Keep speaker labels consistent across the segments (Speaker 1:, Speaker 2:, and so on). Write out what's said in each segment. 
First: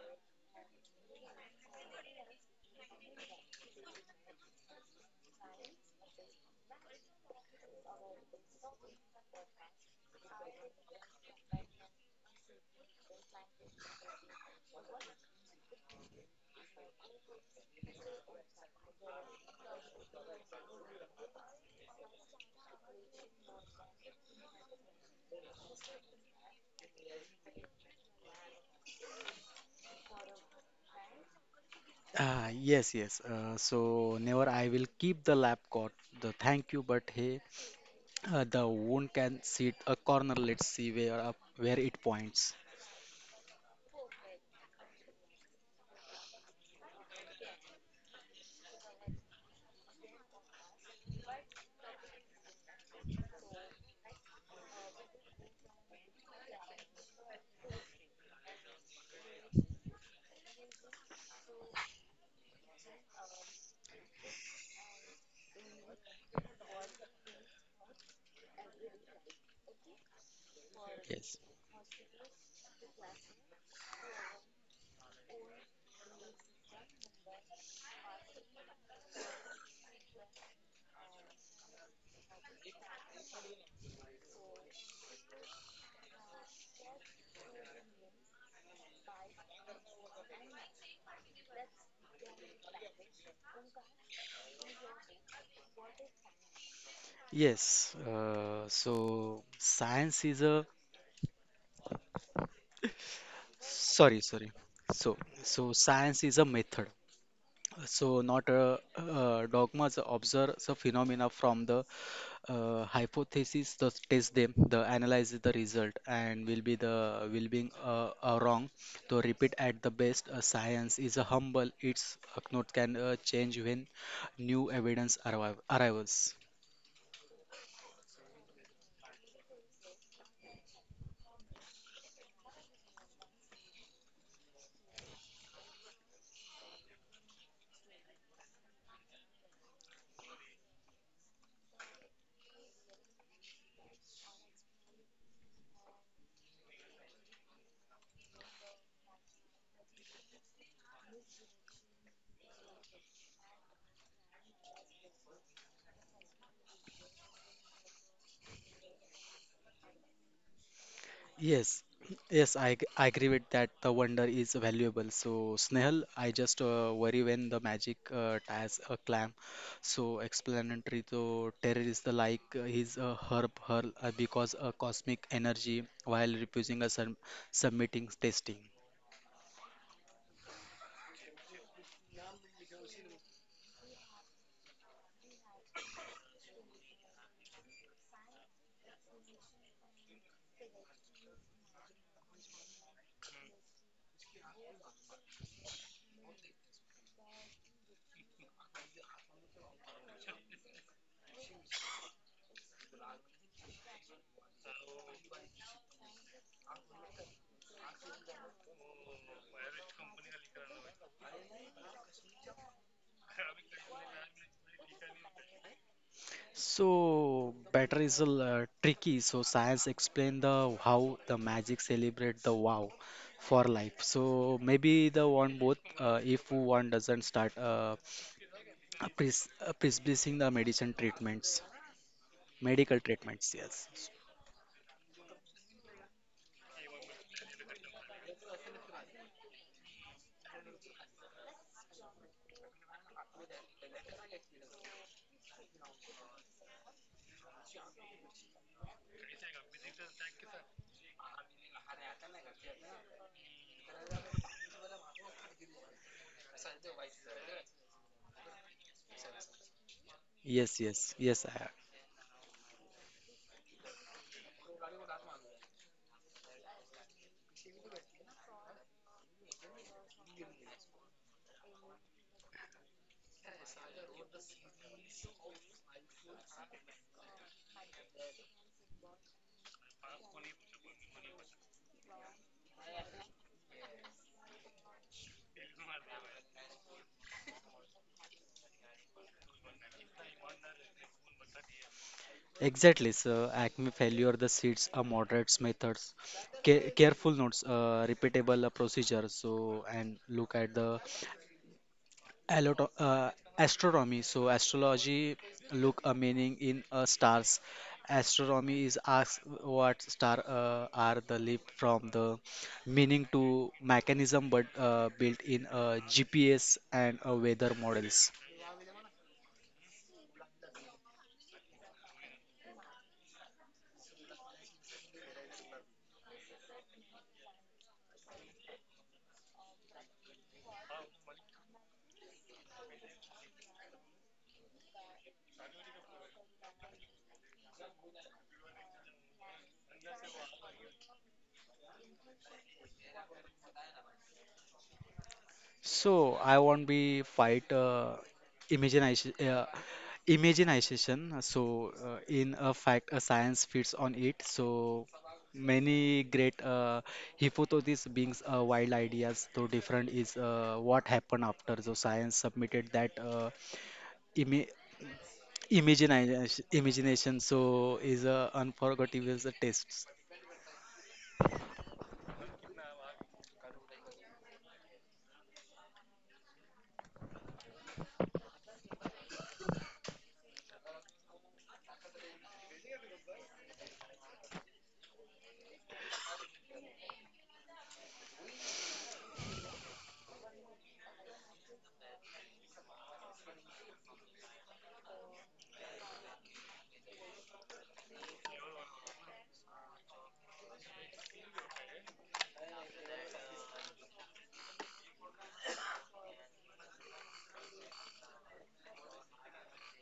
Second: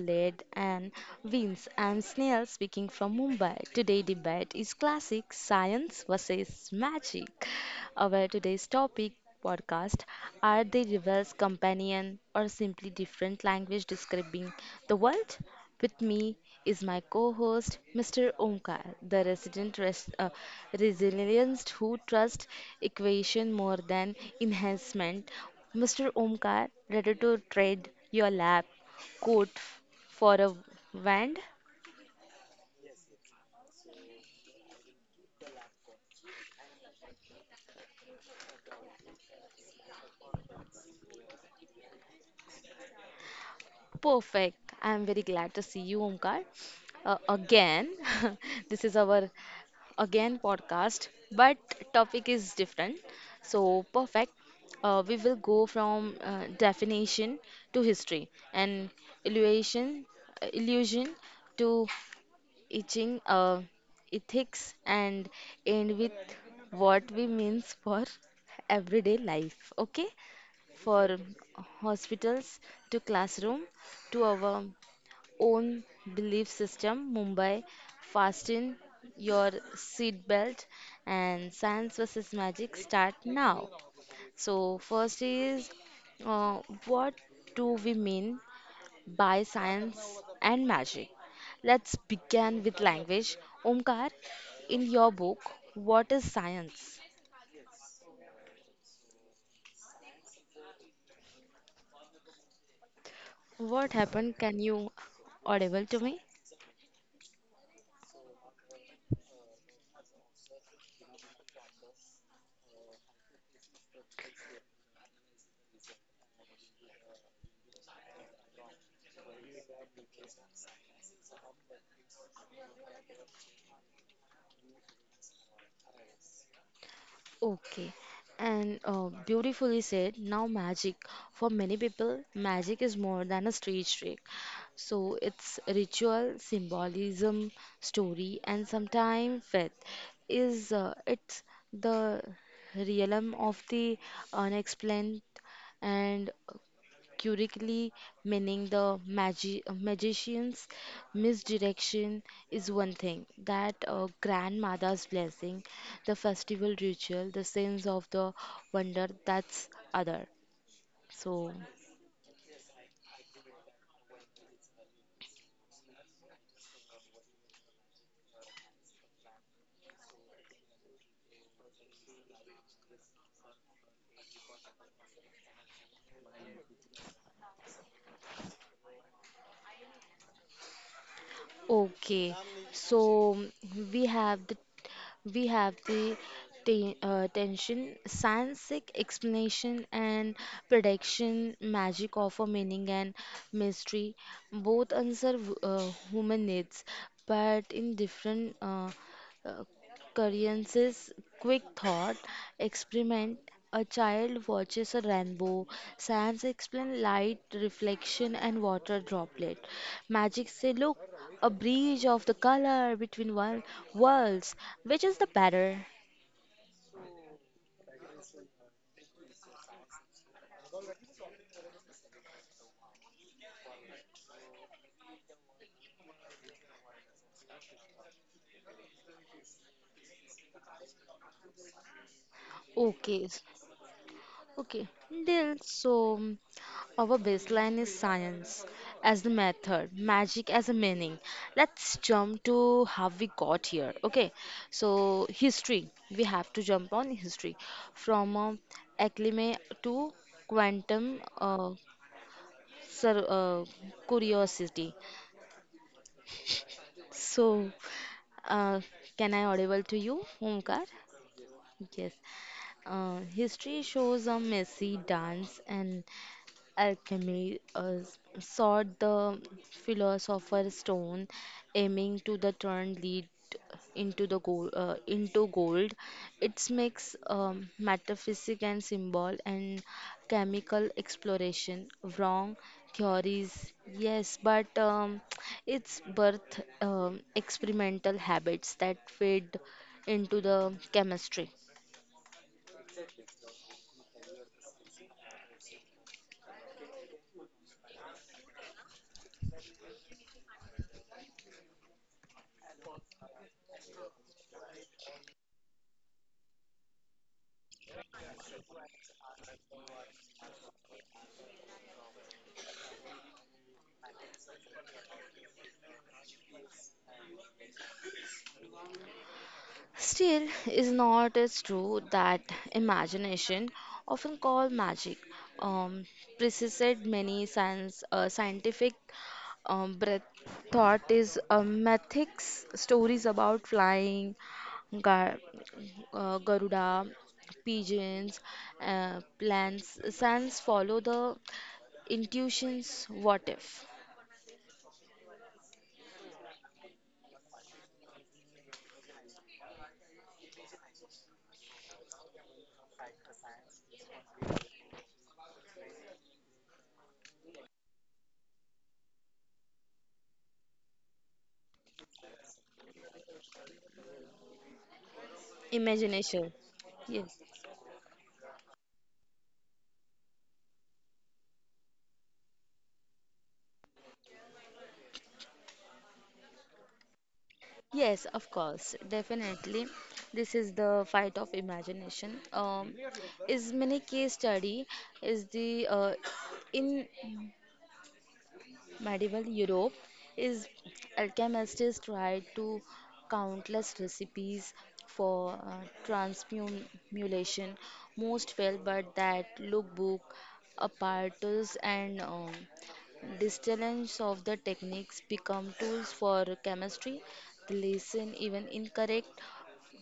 Speaker 1: collide and wins and Snail speaking from Mumbai. Today debate is classic science versus magic. Our today's topic podcast are they rivals companion or simply different language describing the world? With me is my co-host Mr. Omkar, the resident resilience who trusts equation more than enhancement. Mr. Omkar, ready to trade your lab coat for a wand.
Speaker 2: Ah, yes, yes. So never I will keep the lap coat. The thank you, but hey, the one can sit a corner. Let's see where it points.
Speaker 1: Perfect. I'm very glad to see you, Omkar, again. This is our again podcast, but topic is different. So perfect. We will go from definition to history and illusion, illusion to etching, uh, ethics, and end with what we means for everyday life. Okay. For
Speaker 2: Yes,
Speaker 1: hospitals to classroom to our own belief system. Mumbai, fasten your seatbelt and science versus magic start now. So, first is uh, what do we mean by science and magic? Let's begin with language. Omkar, in your book, what is science?
Speaker 2: yes. So science is a
Speaker 1: What
Speaker 2: sorry,
Speaker 1: happened?
Speaker 2: sorry.
Speaker 1: Can you
Speaker 2: So so
Speaker 1: audible to me?
Speaker 2: science is a method. So not a, dogmas. Observe the phenomena from the hypothesis the test them the analyze the result and will be wrong to repeat at the best science is a humble its note can change when new evidence arrives.
Speaker 1: Okay, and beautifully said. Now, magic. For many people, magic is more than a street trick. So, it's ritual, symbolism, story, and sometimes faith. Is It's the realm of the unexplained and curiously meaning the magician's misdirection is one thing that grandmother's blessing the festival ritual the sense of the wonder that's other. So,
Speaker 2: Yes, yes, I agree with that. The wonder is valuable. So, Snehal, I just worry when the magic ties a clam. So, explanatory to terrorist like her because a cosmic energy while refusing a submitting testing.
Speaker 1: okay, so we have the we have the tension, scientific explanation, and prediction, magic of a meaning and mystery. Both answer human needs, but in different uh, Koreans' quick thought experiment. A child watches a rainbow. Science explains light, reflection, and water droplet. Magic say, look, a bridge of the color between worlds. Which is the better?
Speaker 2: So, better is a tricky. So, science explain the how the magic celebrate the wow for life. So, maybe the one both if one doesn't start. Prescribing the medical
Speaker 1: Okay,
Speaker 2: treatments. Yes,
Speaker 1: okay, deal. So, our baseline is science as the method, magic as a meaning. Let's jump to how we got here. Okay, so history. We have to jump on history from acclimate to quantum sur- uh, curiosity. So, uh, can I audible to you,
Speaker 2: yes,
Speaker 1: Omkar?
Speaker 2: yes, yes. I have.
Speaker 1: Yes, history shows a messy dance and alchemy sought the philosopher's stone, aiming to the turn lead into the gold. Into gold, it makes metaphysic and symbol and chemical exploration. Wrong theories, yes, but it's birth experimental habits that fed into the chemistry.
Speaker 2: Exactly. So acne failure, the seeds are moderate methods, careful notes, repeatable procedures. So and look at the Alot- uh, astronomy. So astrology look a meaning in stars. Astronomy is asked what star are the leap from the meaning to mechanism, but built in GPS and weather models.
Speaker 1: Still, is not it true that imagination, often called magic, um, preceded many scientific breath thought is mythics, stories about flying, gar Garuda, pigeons, plants. Science follow the intuitions. What if?
Speaker 2: So I won't be fight imagination, uh, imagination. So in a fact, a science fits on it. So many great hypotheses being wild ideas. So different is what happened after. So science submitted that ima
Speaker 1: Imagination.
Speaker 2: imagination.
Speaker 1: Yes.
Speaker 2: Imagination. So is a unforgettable test.
Speaker 1: Yes, of course, definitely. This is the fight of imagination. Is many case study is the in Medieval Europe is alchemists tried to countless recipes for transmutation. Most failed, but that lookbook, apparatus, and distillings of the techniques become tools for chemistry. The lesson, even incorrect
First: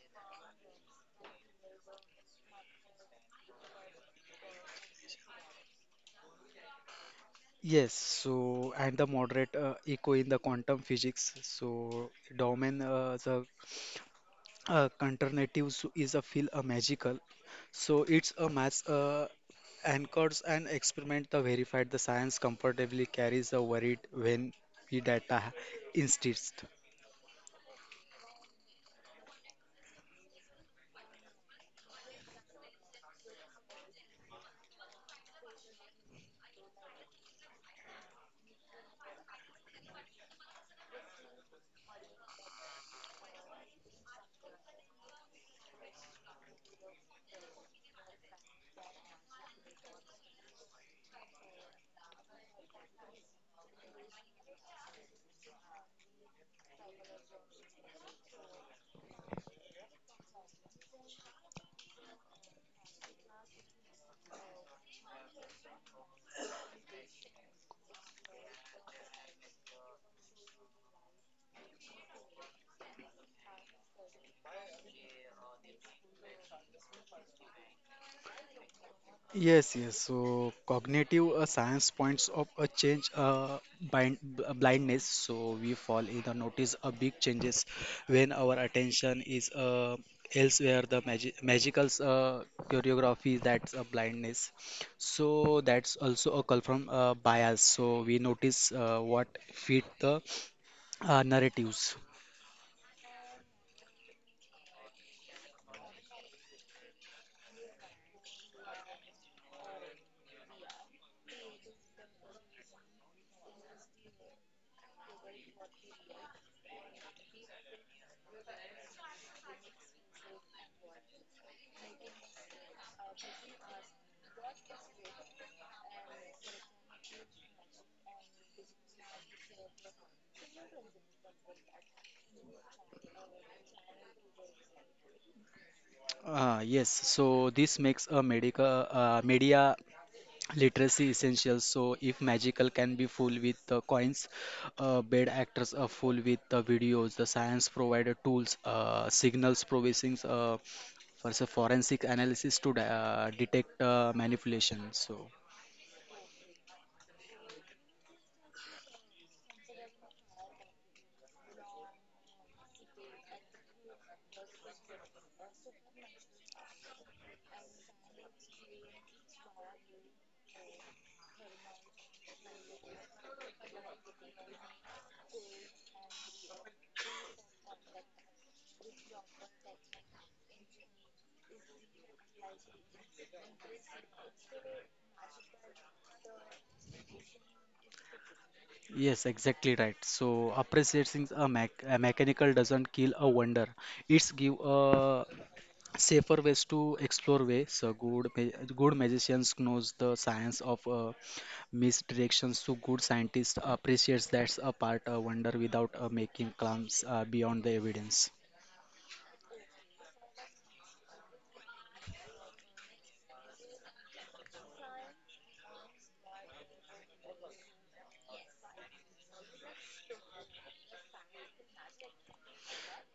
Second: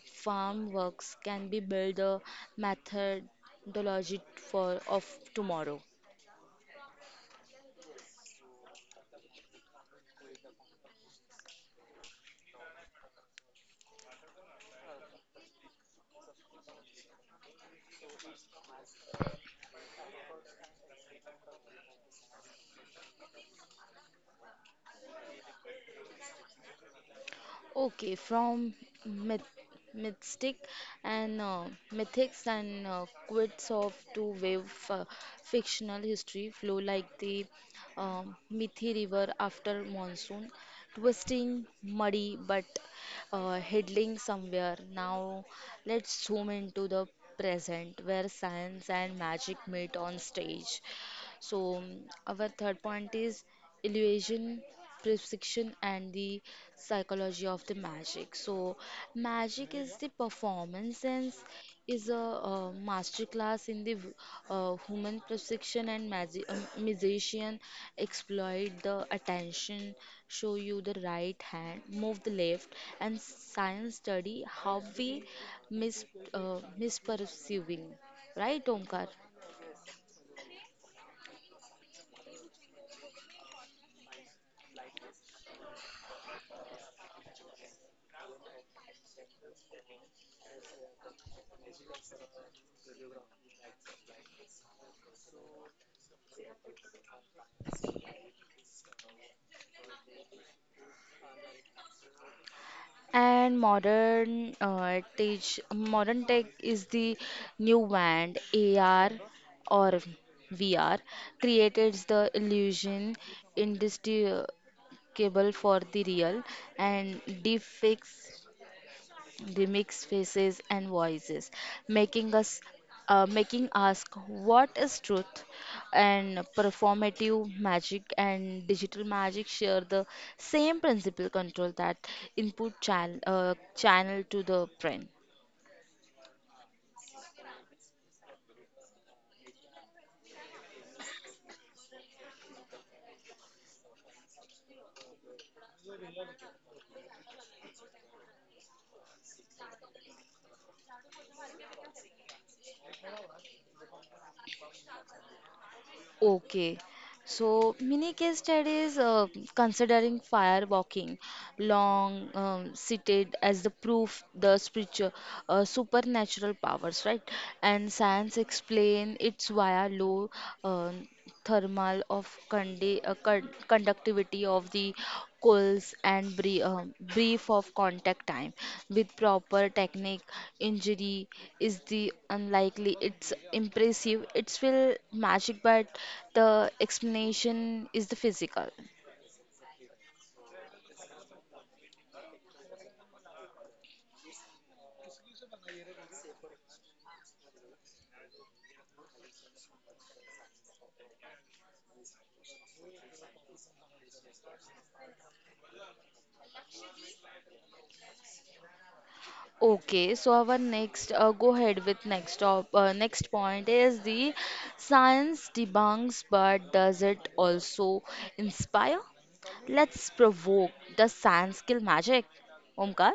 Speaker 1: farm works, can be built a methodology for of tomorrow.
Speaker 2: Yes, so and the moderate echo in the quantum physics. So domain the alternatives is a feel a magical so it's a mass anchors and experiment the verified the science comfortably carries a worried when we data insists.
Speaker 1: Okay, from myth, mystic and mythics and quits of two-wave f- fictional history flow like the Mithi River after monsoon, twisting, muddy, but heading somewhere. Now, let's zoom into the present where science and magic meet on stage. So, our third point is illusion, perception, and the psychology of the magic. So, magic is the performance sense, is a, masterclass in the human perception and magician exploit the attention, show you the right hand, move the left, and science study how we mis misperceiving, right, Omkar?
Speaker 2: Yes, yes. So cognitive science points of a blindness. So we fall in the notice a big changes when our attention is elsewhere. The magical choreography that's a blindness. So that's also a call from bias. So we notice what fit the narratives.
Speaker 1: And modern tech is the new band AR or VR created the illusion indestructible for the real and deep fakes they mix faces and voices, making us making ask what is truth and performative magic and digital magic share the same principle control that input channel to the brain.
Speaker 2: Yes. So this makes a medical media literacy essentials so if magical can be full with the coins bad actors are full with the videos the science provider tools signals provisions for the forensic analysis to detect manipulation so
Speaker 1: Okay, so mini case studies considering fire walking, long cited as the proof the spiritual supernatural powers, right? And science explain it's via low um thermal of conductivity of the coils and brief of contact time. With proper technique, injury is the unlikely. It's impressive. It's will magic, but the explanation is the physical.
Speaker 2: yes exactly right so appreciating a mechanical doesn't kill a wonder it's give a safer ways to explore way so good magicians knows the science of misdirections to good scientists appreciates that's a part a wonder without making claims beyond the evidence.
Speaker 1: Okay, so go ahead with next point is the science debunks, but does it also inspire? Let's provoke the science kill magic. Omkar?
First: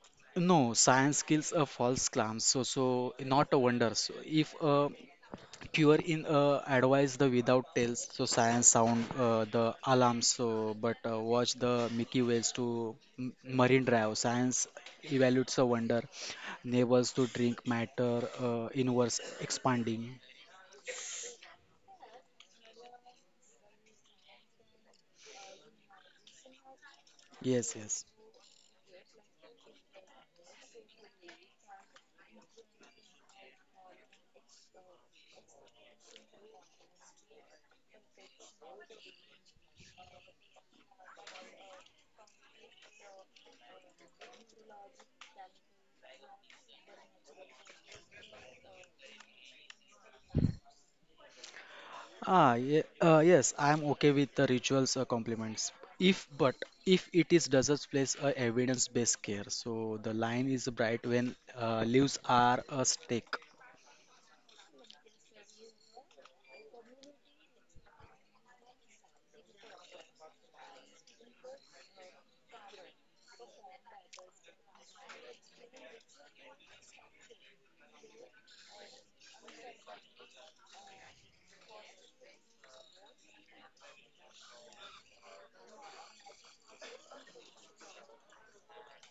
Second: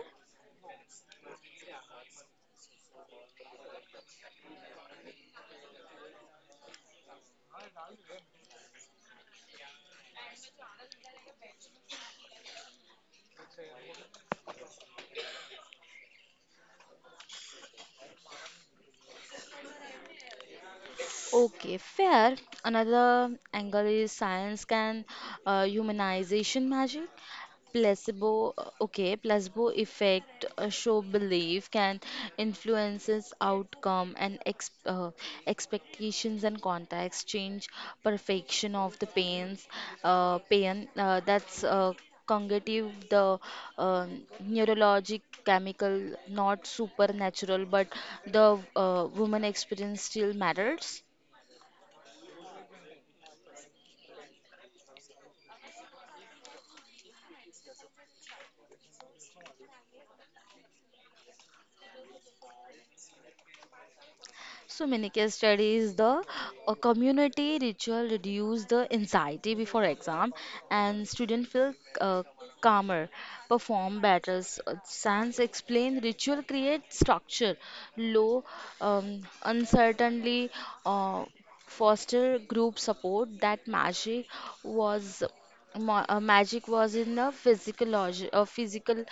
Speaker 2: No science kills a false claim so not a wonder so if cure in advise the without tails so science sound the alarm so but watch the mickey whales to marine drive science evaluates a wonder neighbors to drink matter inverse expanding.
Speaker 1: Okay, fair. Another angle is science can humanization magic.
Speaker 2: Yes, yes.
Speaker 1: Okay, placebo effect, show belief can influences outcome and ex expectations and context change perfection of the pain. That's cognitive, the neurologic chemical, not supernatural, but the woman experience still matters.
Speaker 2: Ah, ye yes, I am okay with the rituals or compliments. If but if it is doesn't place a evidence-based care, so the line is bright when leaves are a stake.
Speaker 1: So many case studies, the a community ritual reduce the anxiety before exam and student feel uh, calmer, perform better. Science explain ritual create structure, low uncertainty, uh, foster group support that was magic was in the physical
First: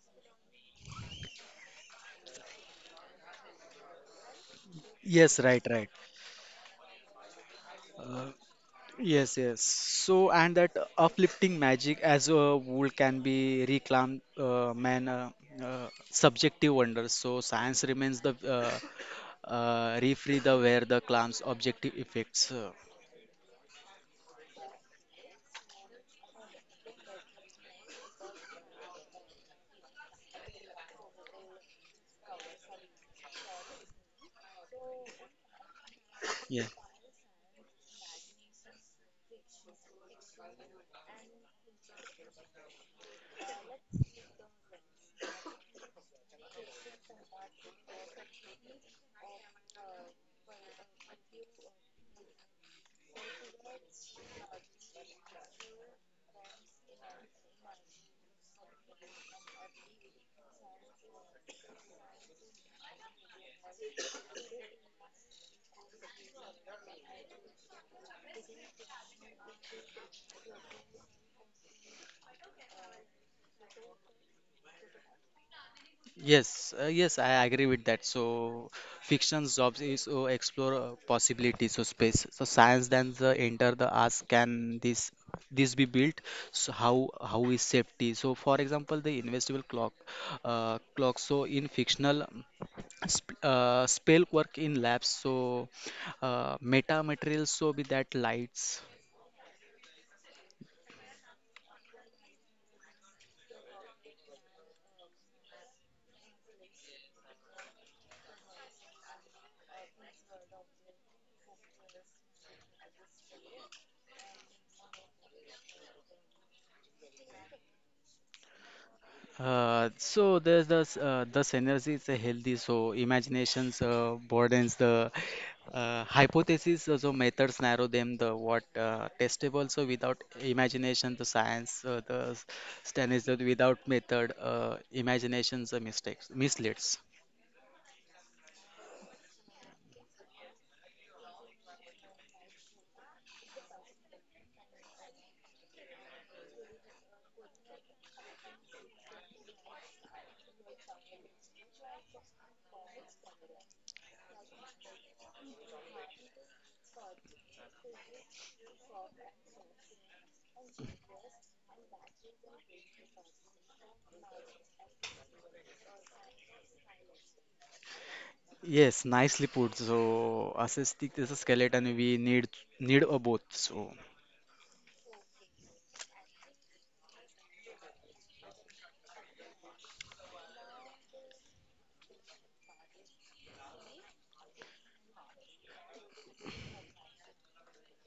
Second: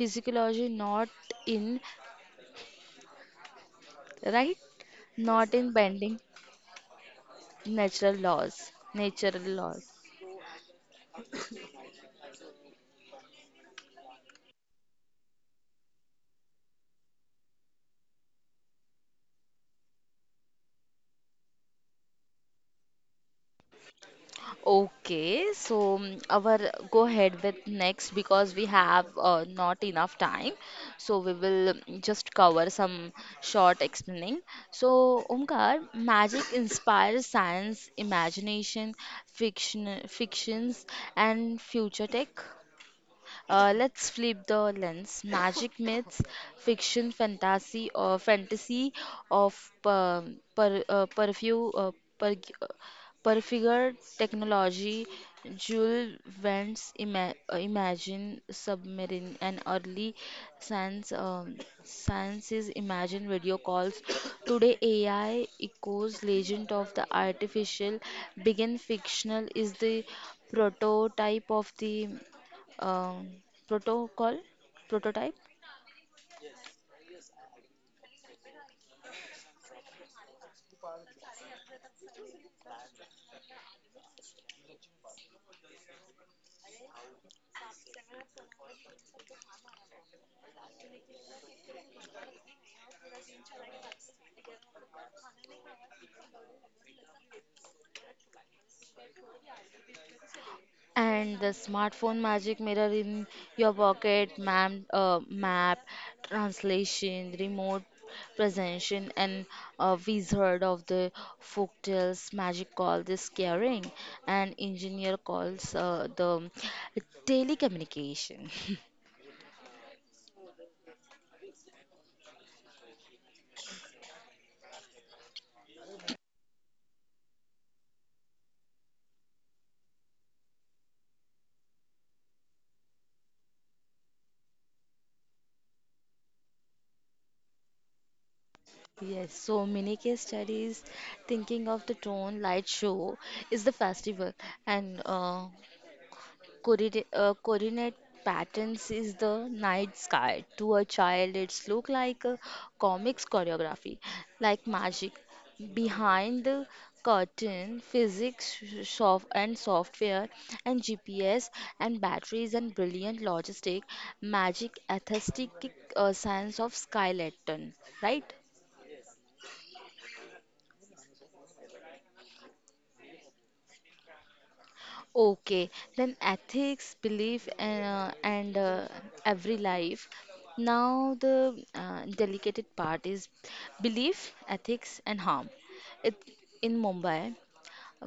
Speaker 1: physiology, not in, right,
Speaker 2: Yes,
Speaker 1: not
Speaker 2: right,
Speaker 1: in
Speaker 2: right.
Speaker 1: bending. Natural
Speaker 2: Uh,
Speaker 1: laws.
Speaker 2: yes,
Speaker 1: Natural
Speaker 2: yes.
Speaker 1: laws.
Speaker 2: So and that uplifting magic as a wool can be reclaimed, man. Subjective wonder. So science remains the refree the where the claims objective effects.
Speaker 1: Okay, so our go ahead with next because we have not enough time. So we will just cover some short explaining. So Omkar, magic
Speaker 2: Yeah.
Speaker 1: inspires science, imagination, fictions, and future tech. Let's flip the lens. Magic myths, fiction, fantasy of um, per, uh, perfu, uh, per, uh, perfigure technology. Jules Verne's Imagine Submarine, an early science um, science Imagine video calls. Today, AI echoes legend of the artificial. Begin fictional is the prototype of the um, protocol prototype
Speaker 2: Yes, yes, I agree with that. So, fiction jobs is explore possibilities so space. So, science then the enter the ask can this be built? So, how is safety? So, for example, the invisible clock, clock. So, in fictional sp spell work in labs. So, meta materials. So, be that lights.
Speaker 1: and the smartphone magic mirror in your pocket map translation remote presentation and a wizard of the folktales magic call this caring and engineer calls the telecommunication.
Speaker 2: So there's this the synergy is healthy. So imaginations broadens the hypothesis. So methods narrow them. The what testable. So without imagination, the science the standards that without method, imaginations are mistakes misleads.
Speaker 1: Yes, so many case studies thinking of the tone light show is the festival and coordinate patterns is the night sky. To a child, it's look like a comics choreography, like magic. Behind the curtain, physics, soft and software, and GPS and batteries and brilliant logistic, magic, aesthetic science of skeleton, right?
Speaker 2: Yes, nicely put. So assistic is a skeleton. We need need a both. So.
Speaker 1: Okay, then ethics, belief, and every life. Now, the delicated part is belief, ethics, and harm. It, in Mumbai,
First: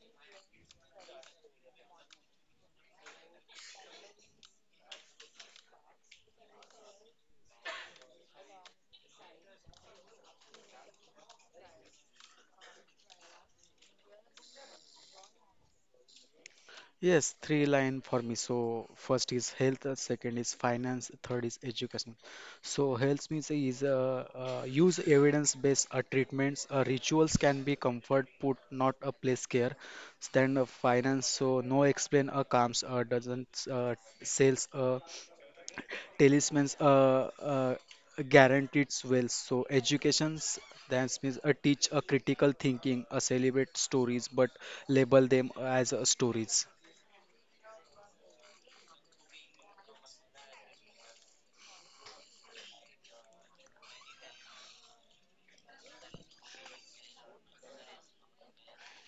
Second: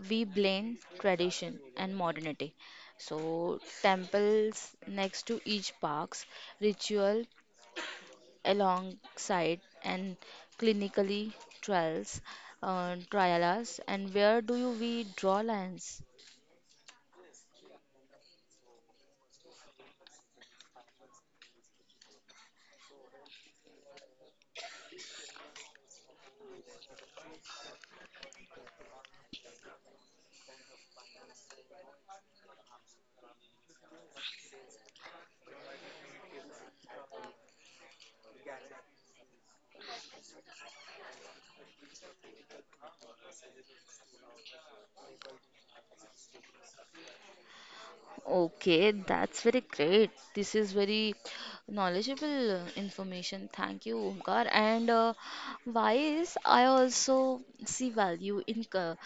Speaker 1: we blend tradition and modernity. So, temples next to each parks, ritual alongside, and clinically trials, trialas. And where do we draw lines?
Speaker 2: Yes, three line for me. So first is health, second is finance, third is education. So health means is use evidence-based treatments. Rituals can be comfort, put not a place care. Stand of finance. So no explain comes doesn't sales talismans guaranteed wells. So educations that means teach a critical thinking, celebrate stories, but label them as stories.
Speaker 1: Okay, that's very great. This is very knowledgeable information. Thank you, Omkar. And why is I also see value in co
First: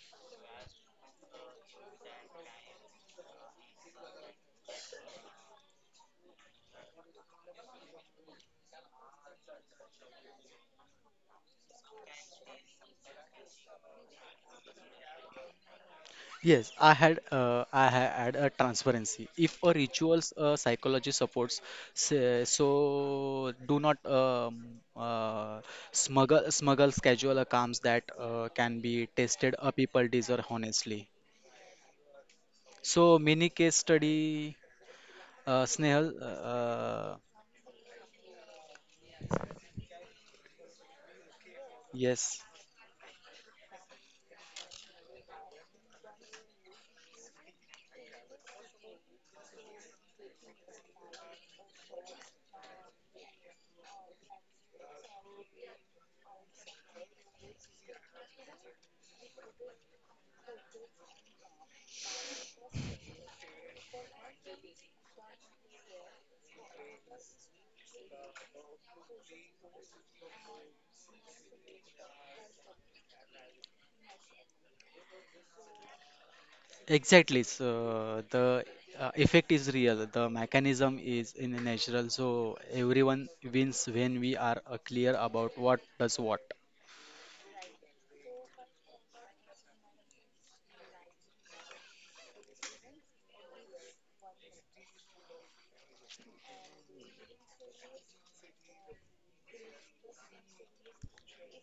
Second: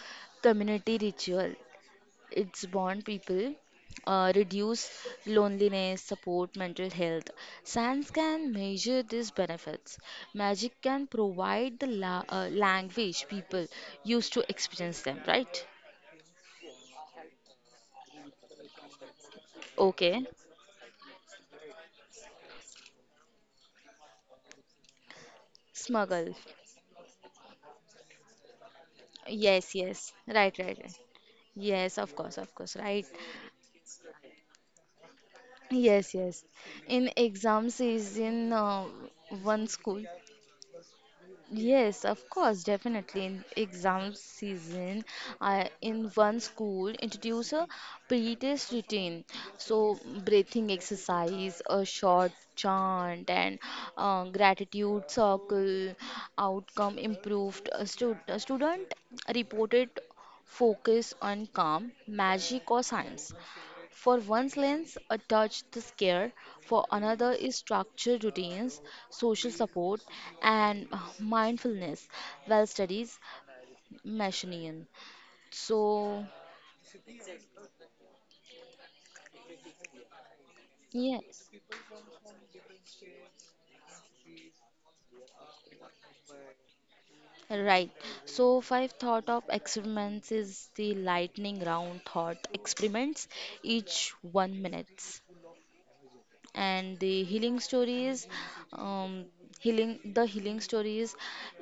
Speaker 1: community ritual. It's bond people, reduce loneliness, support mental health. Science can measure these benefits. Magic can provide the la language people use to experience them, right?
Speaker 2: Yes, I had a transparency. If a
Speaker 1: Okay,
Speaker 2: rituals psychology supports, say, so do not
Speaker 1: smuggle.
Speaker 2: smuggle schedule accounts that can be tested a
Speaker 1: Yes,
Speaker 2: people
Speaker 1: yes.
Speaker 2: deserve
Speaker 1: Right, right, right.
Speaker 2: honestly.
Speaker 1: Yes, of course, right.
Speaker 2: So mini case study,
Speaker 1: Yes,
Speaker 2: Snehal.
Speaker 1: yes. In exam season, one school. Yes, of
Speaker 2: Yes,
Speaker 1: course, definitely. In exam season, I in one school introduce a pre-test routine. So breathing exercise, a short chant, and gratitude circle. Outcome improved. A student reported focus on calm, magic, or science. For one's lens, a touch the scare. For another is structured routines, social support, and mindfulness. Well, studies machinian. So
Speaker 2: exactly. So the effect is real. The mechanism is
Speaker 1: yes,
Speaker 2: in natural. So everyone wins when we are clear about what does what.
Speaker 1: right. So five thought of experiments is the lightning round thought experiments, each 1 minute. And the um, healing stories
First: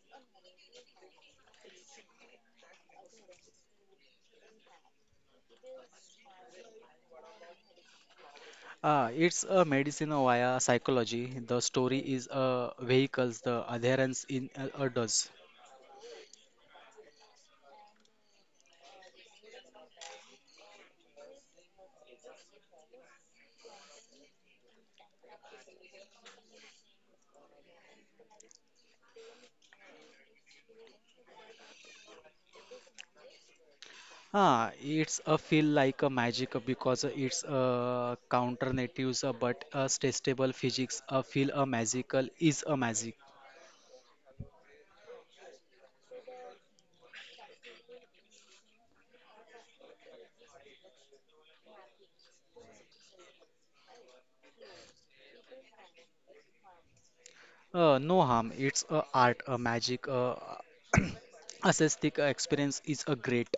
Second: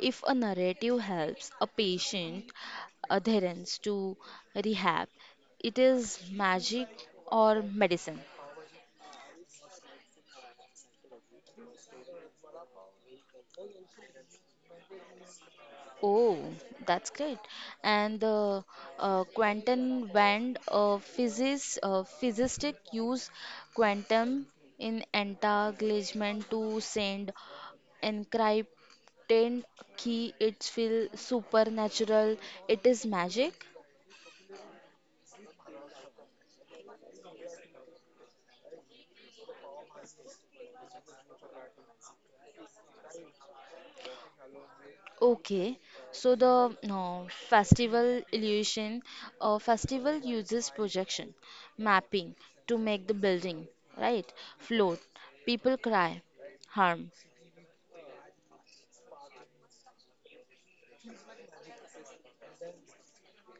Speaker 1: if a narrative helps a patient adherence to rehab it is magic or medicine.
Speaker 2: Ah, it's a medicine via psychology. The story is a vehicles, the adherence in a does.
Speaker 1: Oh, that's great. And the physicists use quantum in entanglement to send encrypted key. It feels supernatural. It is magic.
Speaker 2: Ah, it's a feel like a magic because it's a counter natives, but a testable physics. A feel a magical is a magic.
Speaker 1: Okay, so the no, festival uses projection, mapping to make the building, right? Float, people cry, harm.
Speaker 2: No harm. It's a art, a magic. Aesthetic experience is a great.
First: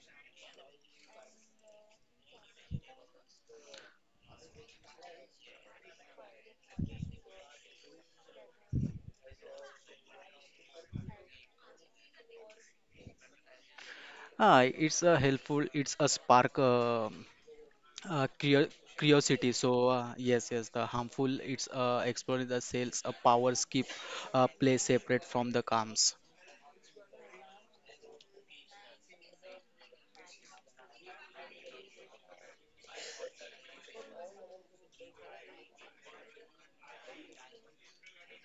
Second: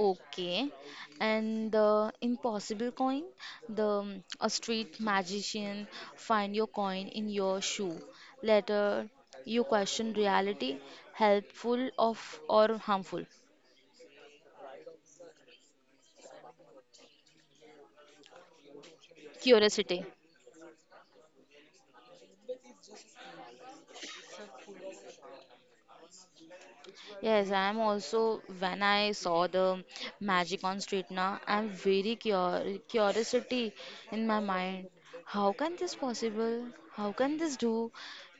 Speaker 1: Okay, and the impossible coin, the a street magician find your coin in your shoe. Later, you question reality, helpful of or harmful.
Speaker 2: Ah, it's a helpful. It's a spark. Uh, curio- curiosity so
Speaker 1: Curiosity.
Speaker 2: yes yes the harmful it's exploring the sales. Powers keep play separate from the calms.
Speaker 1: Yes, I'm also, when I saw the magic on street now, I'm very curiosity in my mind. How can this possible? How can this do?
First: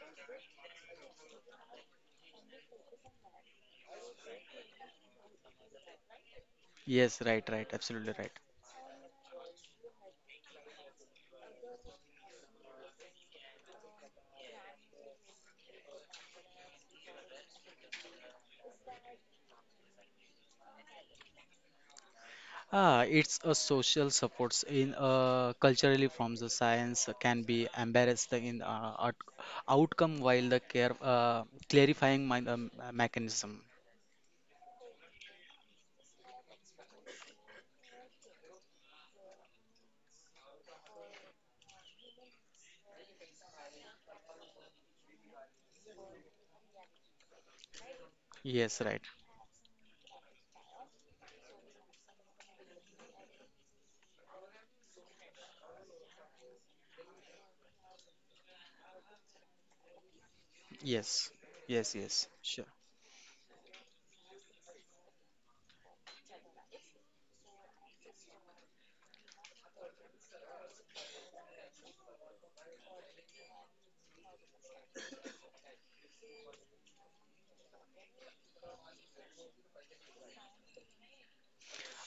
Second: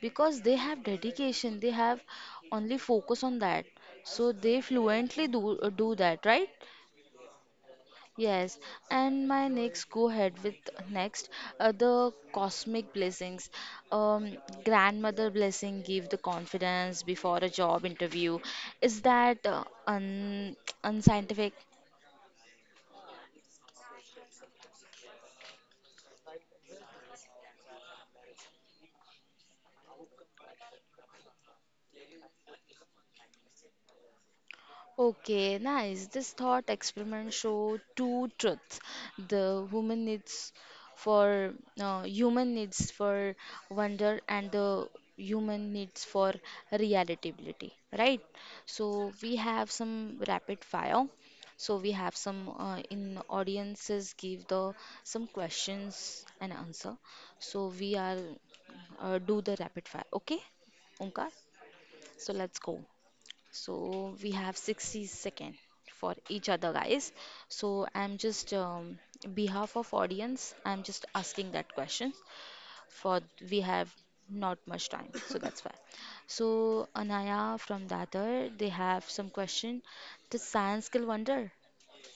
Speaker 1: Because they have dedication, they have only focus on that. So they fluently do that, right?
Speaker 2: Yes right right absolutely right.
Speaker 1: Yes, and my next go ahead with next, the cosmic blessings. Um, Grandmother blessing give the confidence before a job interview. Is that un unscientific?
Speaker 2: Ah it's a social supports in culturally from the science can be embarrassed in outcome while the care clarifying mind mechanism.
Speaker 1: Okay, nice. This thought experiment show two truths. The woman needs for Human needs for wonder and the human needs for realitability, right?
Speaker 2: Yes right.
Speaker 1: So we have some rapid fire. So we have some in audiences give the some questions and answer. So we are do the rapid fire. Okay, Omkar.
Speaker 2: Yes yes
Speaker 1: So
Speaker 2: yes
Speaker 1: let's
Speaker 2: sure.
Speaker 1: go. So we have 60 second for each other, guys. So I'm just behalf of audience, I'm just asking that question. For we have not much time, so that's why. So Anaya from Datar, they have some question. The science skill wonder.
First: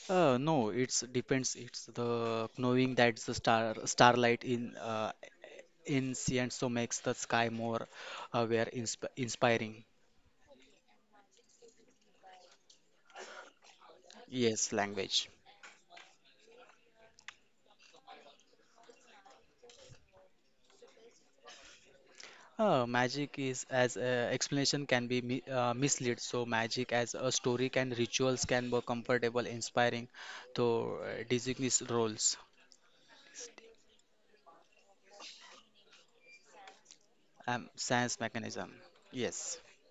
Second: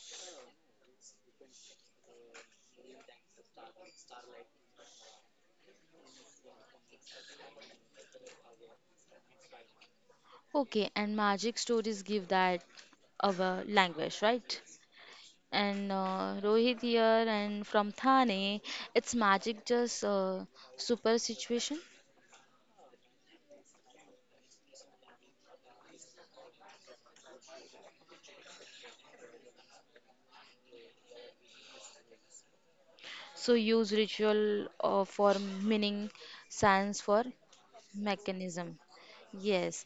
Speaker 2: no, it's depends. It's the knowing that the star starlight in so makes the sky more aware, inspiring.
Speaker 1: Okay, and magic stories give that our language, right?
Speaker 2: Yes, language.
Speaker 1: And Rohit here and from Thane, it's magic just super situation.
Speaker 2: Magic is as explanation can be mi mislead. So magic as a story can rituals can be comfortable, inspiring. So designees roles,
Speaker 1: So use ritual for meaning, science for
Speaker 2: science mechanism.
Speaker 1: mechanism.
Speaker 2: Yes,
Speaker 1: Yes.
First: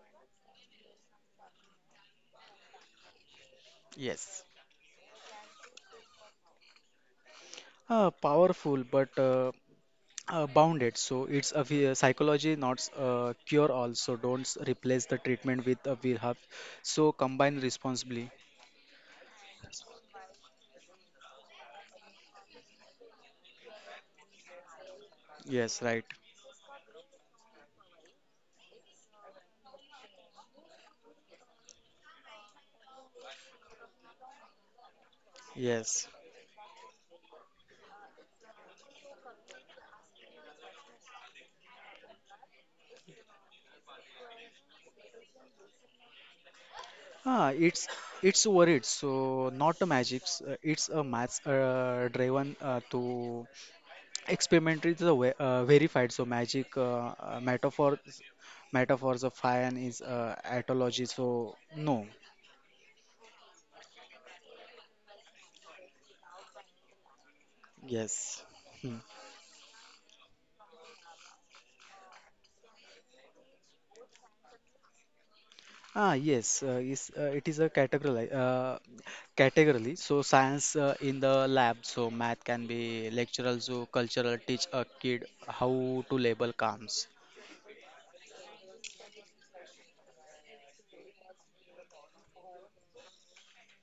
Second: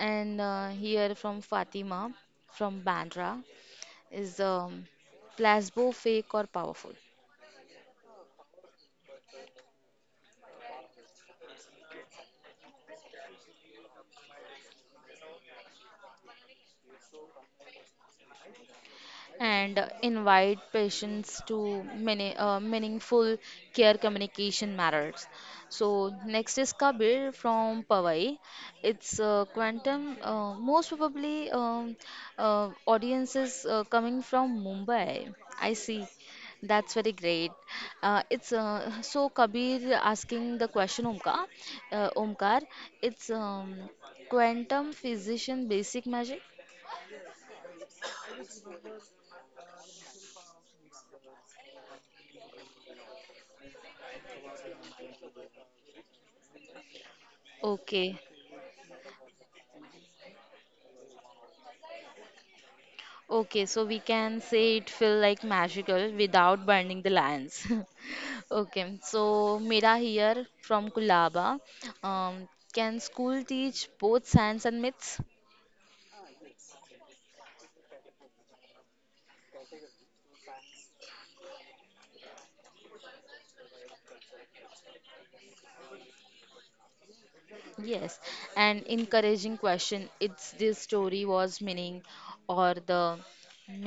Speaker 1: And Here from Fatima from Bandra is
Speaker 2: yes.
Speaker 1: placebo fake or powerful?
Speaker 2: Powerful, but bounded. So it's a psychology, not a cure. Also, don't replace the treatment with a we have. So combine responsibly.
Speaker 1: And invite patients to many, meaningful care communication matters.
Speaker 2: Yes,
Speaker 1: So
Speaker 2: right.
Speaker 1: next is Kabir from Powai. It's quantum. Most probably, audience is coming from Mumbai. I see.
Speaker 2: Yes.
Speaker 1: That's very great. It's so Kabir asking the question, Omkar. Omkar, it's quantum physician basic magic.
Speaker 2: Ah, it's it's worried. So not a magic. It's a maths driven to experimentally the verified. So magic
Speaker 1: Okay.
Speaker 2: metaphors of iron is etology. So no.
Speaker 1: Okay, so we can say it feel like magical without burning the lands.
Speaker 2: Yes. Hmm.
Speaker 1: Okay, so Mira here from Kulaba. Can school teach both science and myths?
Speaker 2: Ah yes. Is it is a category category. So science in the lab. So math can be lectural. So cultural teach a kid how to label comes.
Speaker 1: Yes, an encouraging question. It's this story was meaning or the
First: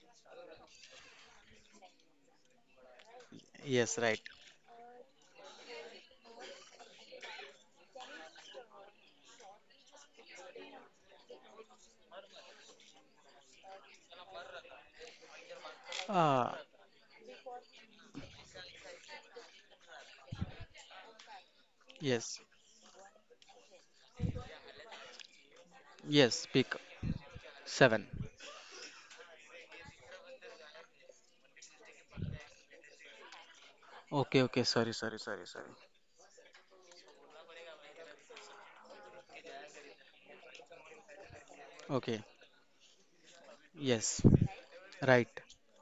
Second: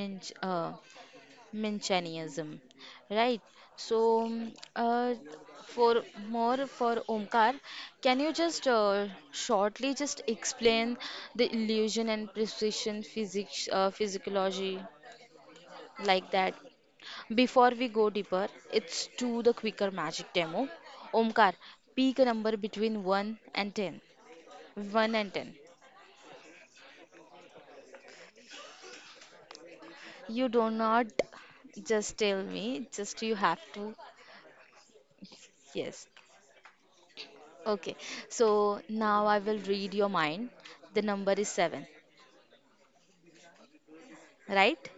Speaker 1: minch- uh, Manchanianism, right?
Speaker 2: Yes,
Speaker 1: So,
Speaker 2: right.
Speaker 1: for more for Omkar, can you just shortly just explain the illusion and precision physics, physiology like that?
Speaker 2: Ah.
Speaker 1: Before we go deeper, it's to the quicker magic demo. Omkar, pick a
Speaker 2: Yes.
Speaker 1: number between 1 and 10. 1 and 10.
Speaker 2: Yes. Pick seven.
Speaker 1: You do not just tell me, just you have to.
Speaker 2: Okay. Okay. Sorry. Sorry. Sorry. Sorry.
Speaker 1: Yes. Okay, so now I will read your mind. The
Speaker 2: Okay.
Speaker 1: number is seven,
Speaker 2: Yes. Right.
Speaker 1: right?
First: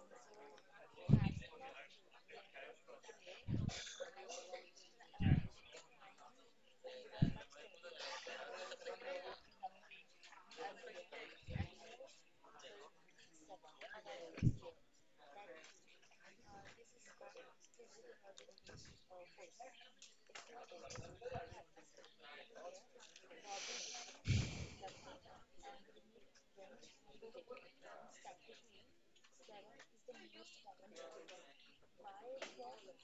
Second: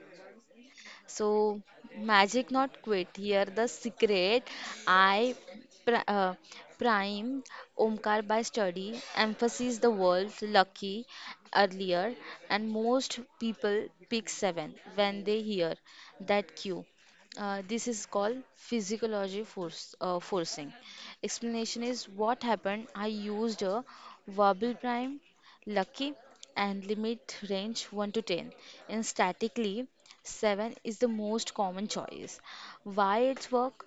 Speaker 1: So, magic not quit. Here, the secret I pri- uh, prime Omkar by study, emphasis the word lucky earlier, and most people pick seven when they hear that cue. This is called physiology force, forcing. Explanation is what happened. I used a verbal prime lucky, and limit range 1 to 10. In statically, 7 is the most common choice. Why it's work?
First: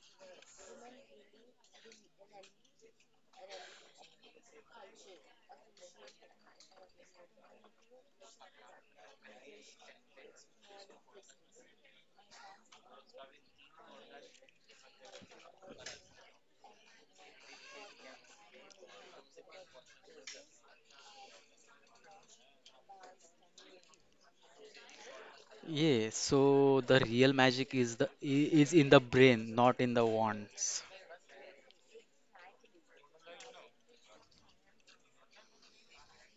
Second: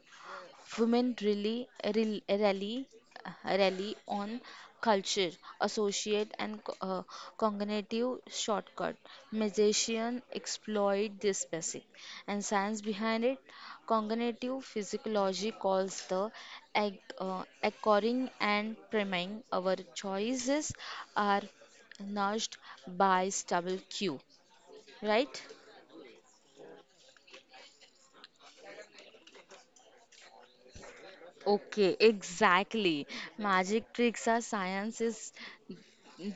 Speaker 1: Women really rally on culture, associate and cognitive shortcut. Magicians exploit this basic and science behind it. Cognitive physiology calls the acquiring and priming our choices are nudged by stable cue, right?
Speaker 2: Yeah. So the real magic is is in the brain, not in the wands.
Speaker 1: Okay, exactly. Magic tricks are sciences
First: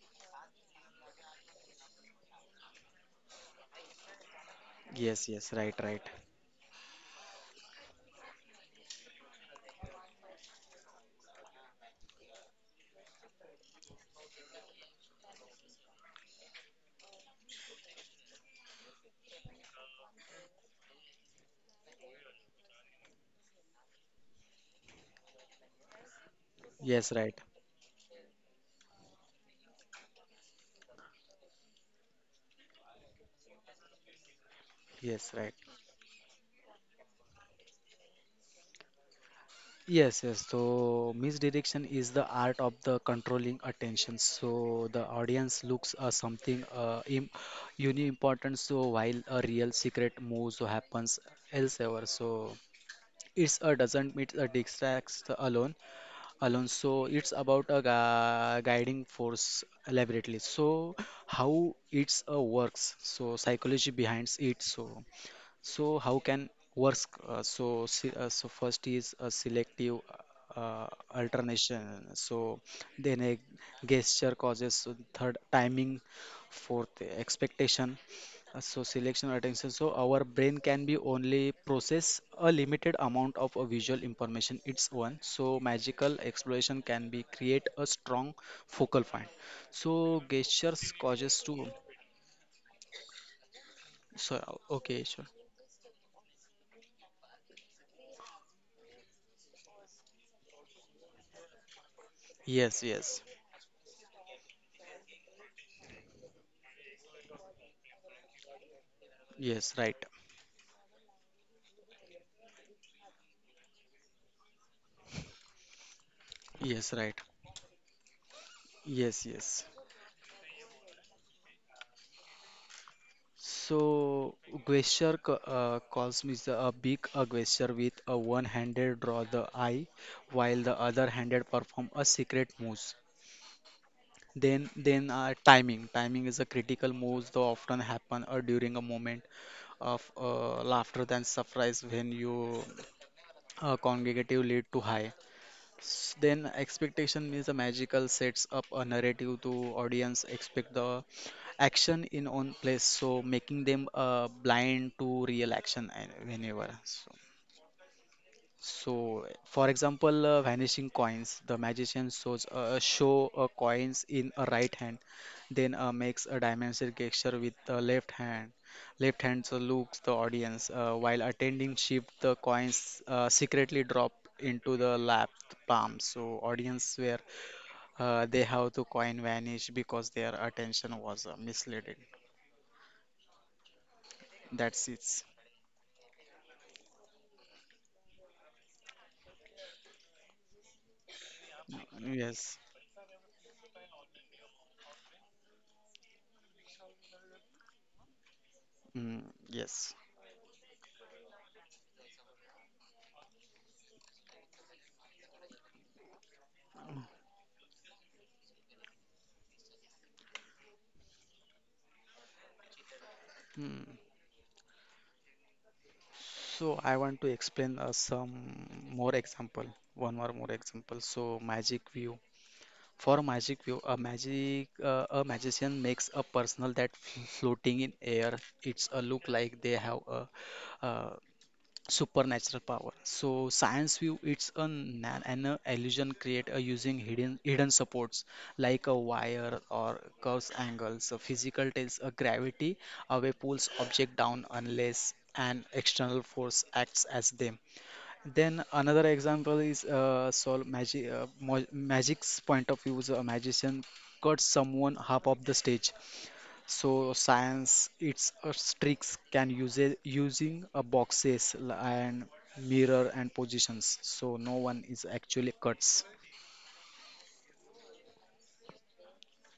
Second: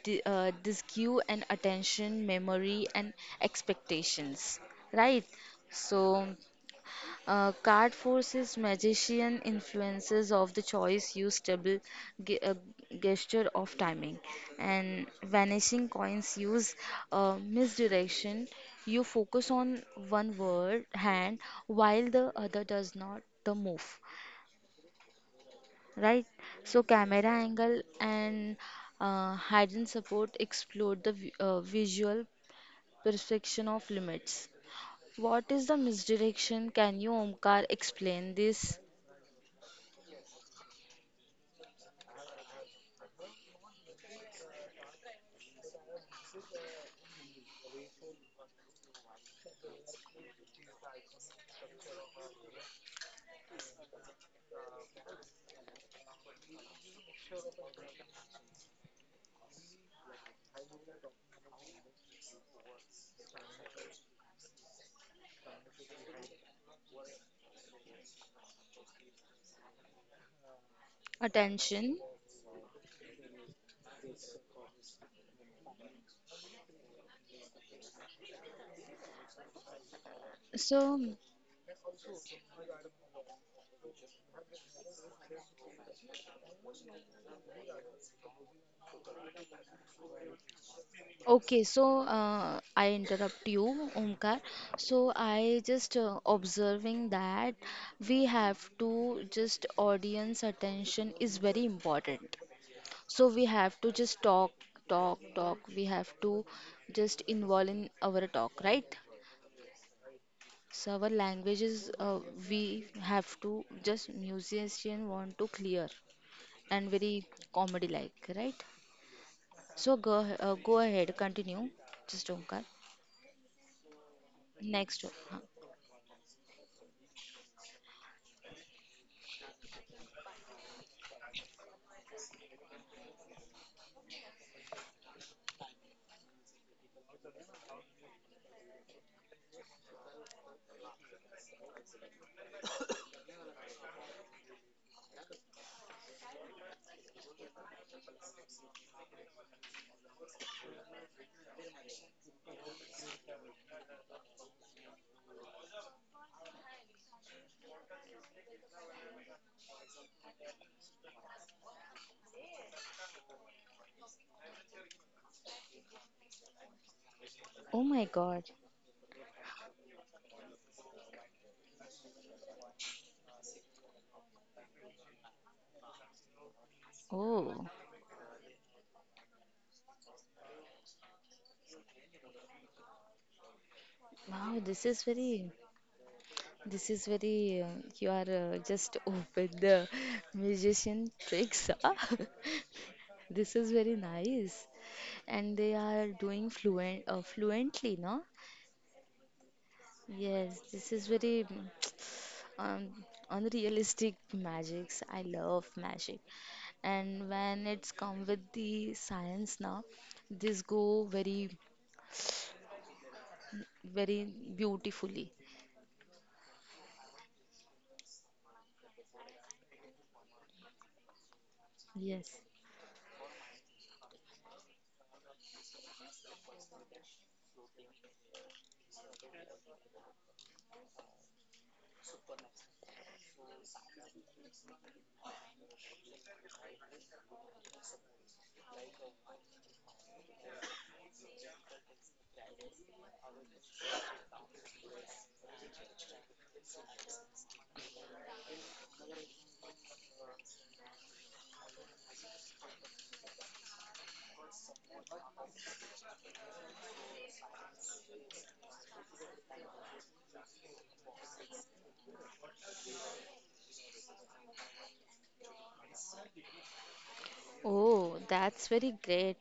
Speaker 1: disque and attention, memory, and expectations. Right?
Speaker 2: Yes. Yes. Right.
Speaker 1: So,
Speaker 2: Right.
Speaker 1: card forces magician influences of the choice, use double ge- uh, gesture of timing, and vanishing coins use misdirection. You focus on one word hand while the other does not the move, right? So
Speaker 2: Yes. Right.
Speaker 1: camera angle and hidden support explore the visual perception of limits.
Speaker 2: Yes. Right.
Speaker 1: What is the misdirection? Can you, Omkar, explain this
Speaker 2: Yes. Yes. So misdirection is the art of the controlling attention. So the audience looks something im- uni important, so while a real secret moves happens elsewhere. So it's a doesn't meet a distracts alone. So it's about a guiding force elaborately. So how it's a works. So psychology behind it. So. So how can works? So first is a selective uh,
Speaker 1: attention?
Speaker 2: alternation. So then a gesture causes so third timing, fourth expectation. So selection attention. So our brain can be
Speaker 1: So,
Speaker 2: only process a limited amount of a visual information its one. So magical exploration can be create a strong focal point. So gestures causes
Speaker 1: okay,
Speaker 2: to.
Speaker 1: so I interrupt you, Omkar.
Speaker 2: So okay,
Speaker 1: So
Speaker 2: sure.
Speaker 1: I just observing that we have to just audience attention is very important.
Speaker 2: Yes, yes,
Speaker 1: So we have to just talk, talk, talk. We have to just involve in our talk, right?
Speaker 2: yes, right.
Speaker 1: So our languages, we have to just musician want to clear and
Speaker 2: Yes, right.
Speaker 1: very comedy like, right?
Speaker 2: Yes, yes.
Speaker 1: So go ahead, continue. Just Omkar.
Speaker 2: So
Speaker 1: Next.
Speaker 2: cosm is a big a gesture with a one-handed draw the eye, while the other-handed perform a secret moves. Then timing. Timing is a critical moves that often happen during a moment of laughter than surprise when you congregative lead to high. Then expectation is a magical sets up a narrative to audience expect the action in own place, so making them blind to real action and whenever. So, so, for example, vanishing coins, the magician shows show coins in a right hand, then makes a dimension gesture with the
Speaker 1: Oh
Speaker 2: left
Speaker 1: my
Speaker 2: hand.
Speaker 1: God.
Speaker 2: Left hand so looks the audience while attending shift the coins secretly drop into the lap palm. So audience where
Speaker 1: Oh,
Speaker 2: they have to coin vanish because their attention was misleading.
Speaker 1: wow,
Speaker 2: That's it.
Speaker 1: this is very, you are just open the musician tricks, huh?
Speaker 2: Yes.
Speaker 1: This is very nice. And they are doing fluently, no?
Speaker 2: Mm, yes.
Speaker 1: Yes, this is very um, unrealistic magics. I love magic. And when it's come with the science now, this go very
Speaker 2: Hmm.
Speaker 1: very beautifully.
Speaker 2: So I want to explain some more example, one or more example. So magic view.
Speaker 1: Yes.
Speaker 2: For magic view, a magician makes a personal that floating in air. It's a look like they have a, uh supernatural power so science view it's an illusion create using hidden supports like a wire or curves angles so physical tells a gravity away pulls object down unless an external force acts as them. Then another example is magic's point of view is a magician cuts someone half of the stage so science, it's a tricks can use it using a boxes and mirror and positions. So no one is actually cuts.
Speaker 1: Oh, that's very great.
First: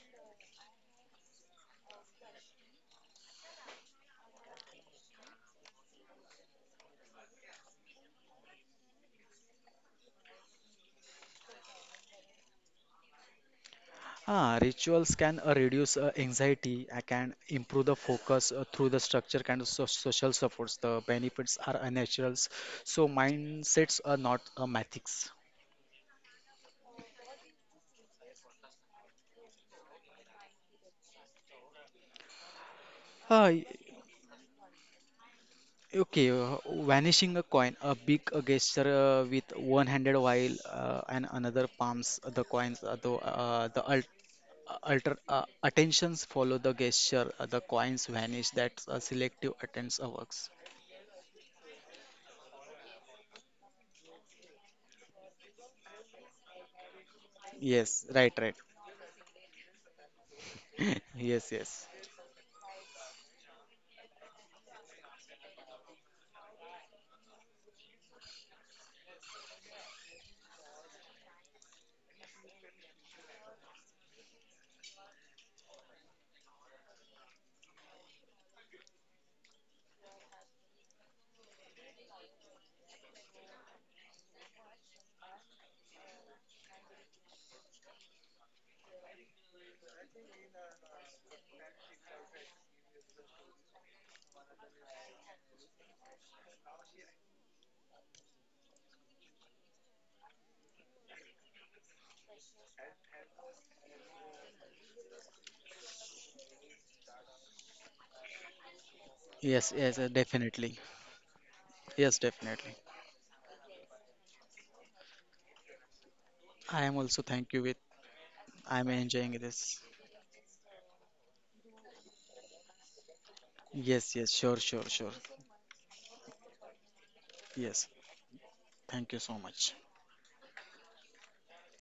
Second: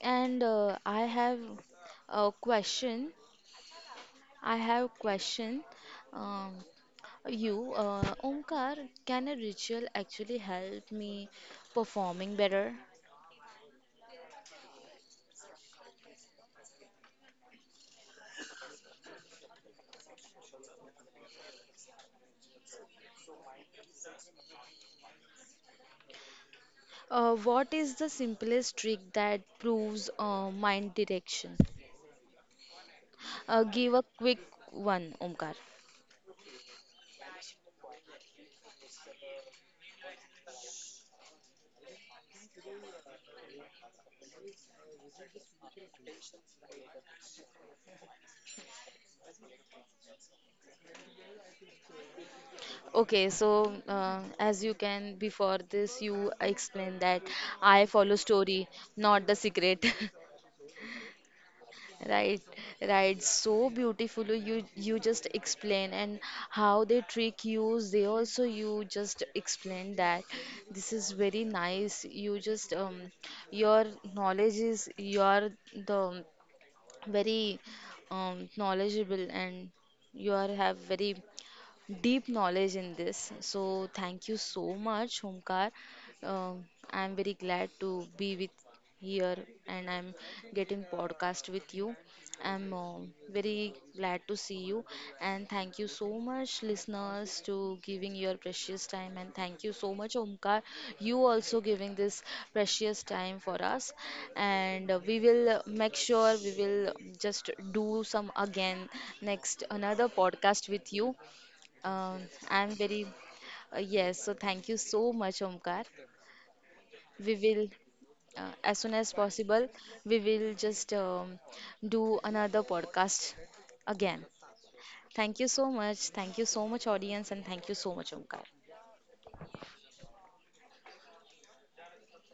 Speaker 1: And I have a question. I have question. Um, You, Omkar, can a ritual actually help me performing better?
Speaker 2: Ah, rituals can reduce anxiety. I can improve the focus through the structure kind of so social supports. The benefits are naturals. So mindsets are not a mathematics.
Speaker 1: What is the simplest trick that proves mind direction?
Speaker 2: Uh, y-
Speaker 1: Give a quick one, Omkar.
Speaker 2: okay, vanishing a coin, a big gesture with one handed while and another palms the coins, the alter attentions follow the gesture the coins vanish that's a selective attends a works.
Speaker 1: Okay, so as you can before this, you explained that I
Speaker 2: Yes
Speaker 1: follow
Speaker 2: right right.
Speaker 1: story, not the secret.
Speaker 2: yes yes.
Speaker 1: Right, right. So beautifully you just explain and how they trick you. They also you just explain that this is very nice. You just your knowledge is you are the very knowledgeable and you are have very deep knowledge in this. So thank you so much, Homkar. Um, I'm very glad to be with here and I'm getting podcast with you. I'm very glad to see you and thank you so much listeners to giving your precious time and thank you so much Omkar you also giving this precious time for us and we will make sure we will just do some again next
Speaker 2: Yes
Speaker 1: another
Speaker 2: yes,
Speaker 1: podcast
Speaker 2: definitely.
Speaker 1: with you. um,
Speaker 2: Yes
Speaker 1: I'm
Speaker 2: definitely.
Speaker 1: very, yes, so thank you so much, Omkar.
Speaker 2: I am also
Speaker 1: We
Speaker 2: thank
Speaker 1: will,
Speaker 2: you with.
Speaker 1: as soon
Speaker 2: I'm
Speaker 1: as
Speaker 2: enjoying
Speaker 1: possible,
Speaker 2: this.
Speaker 1: we will just do another podcast again.
Speaker 2: Yes yes sure sure sure.
Speaker 1: Thank you so much. Thank you so much, audience, and thank you so
Speaker 2: Yes
Speaker 1: much, Omkar.
Speaker 2: thank you so much.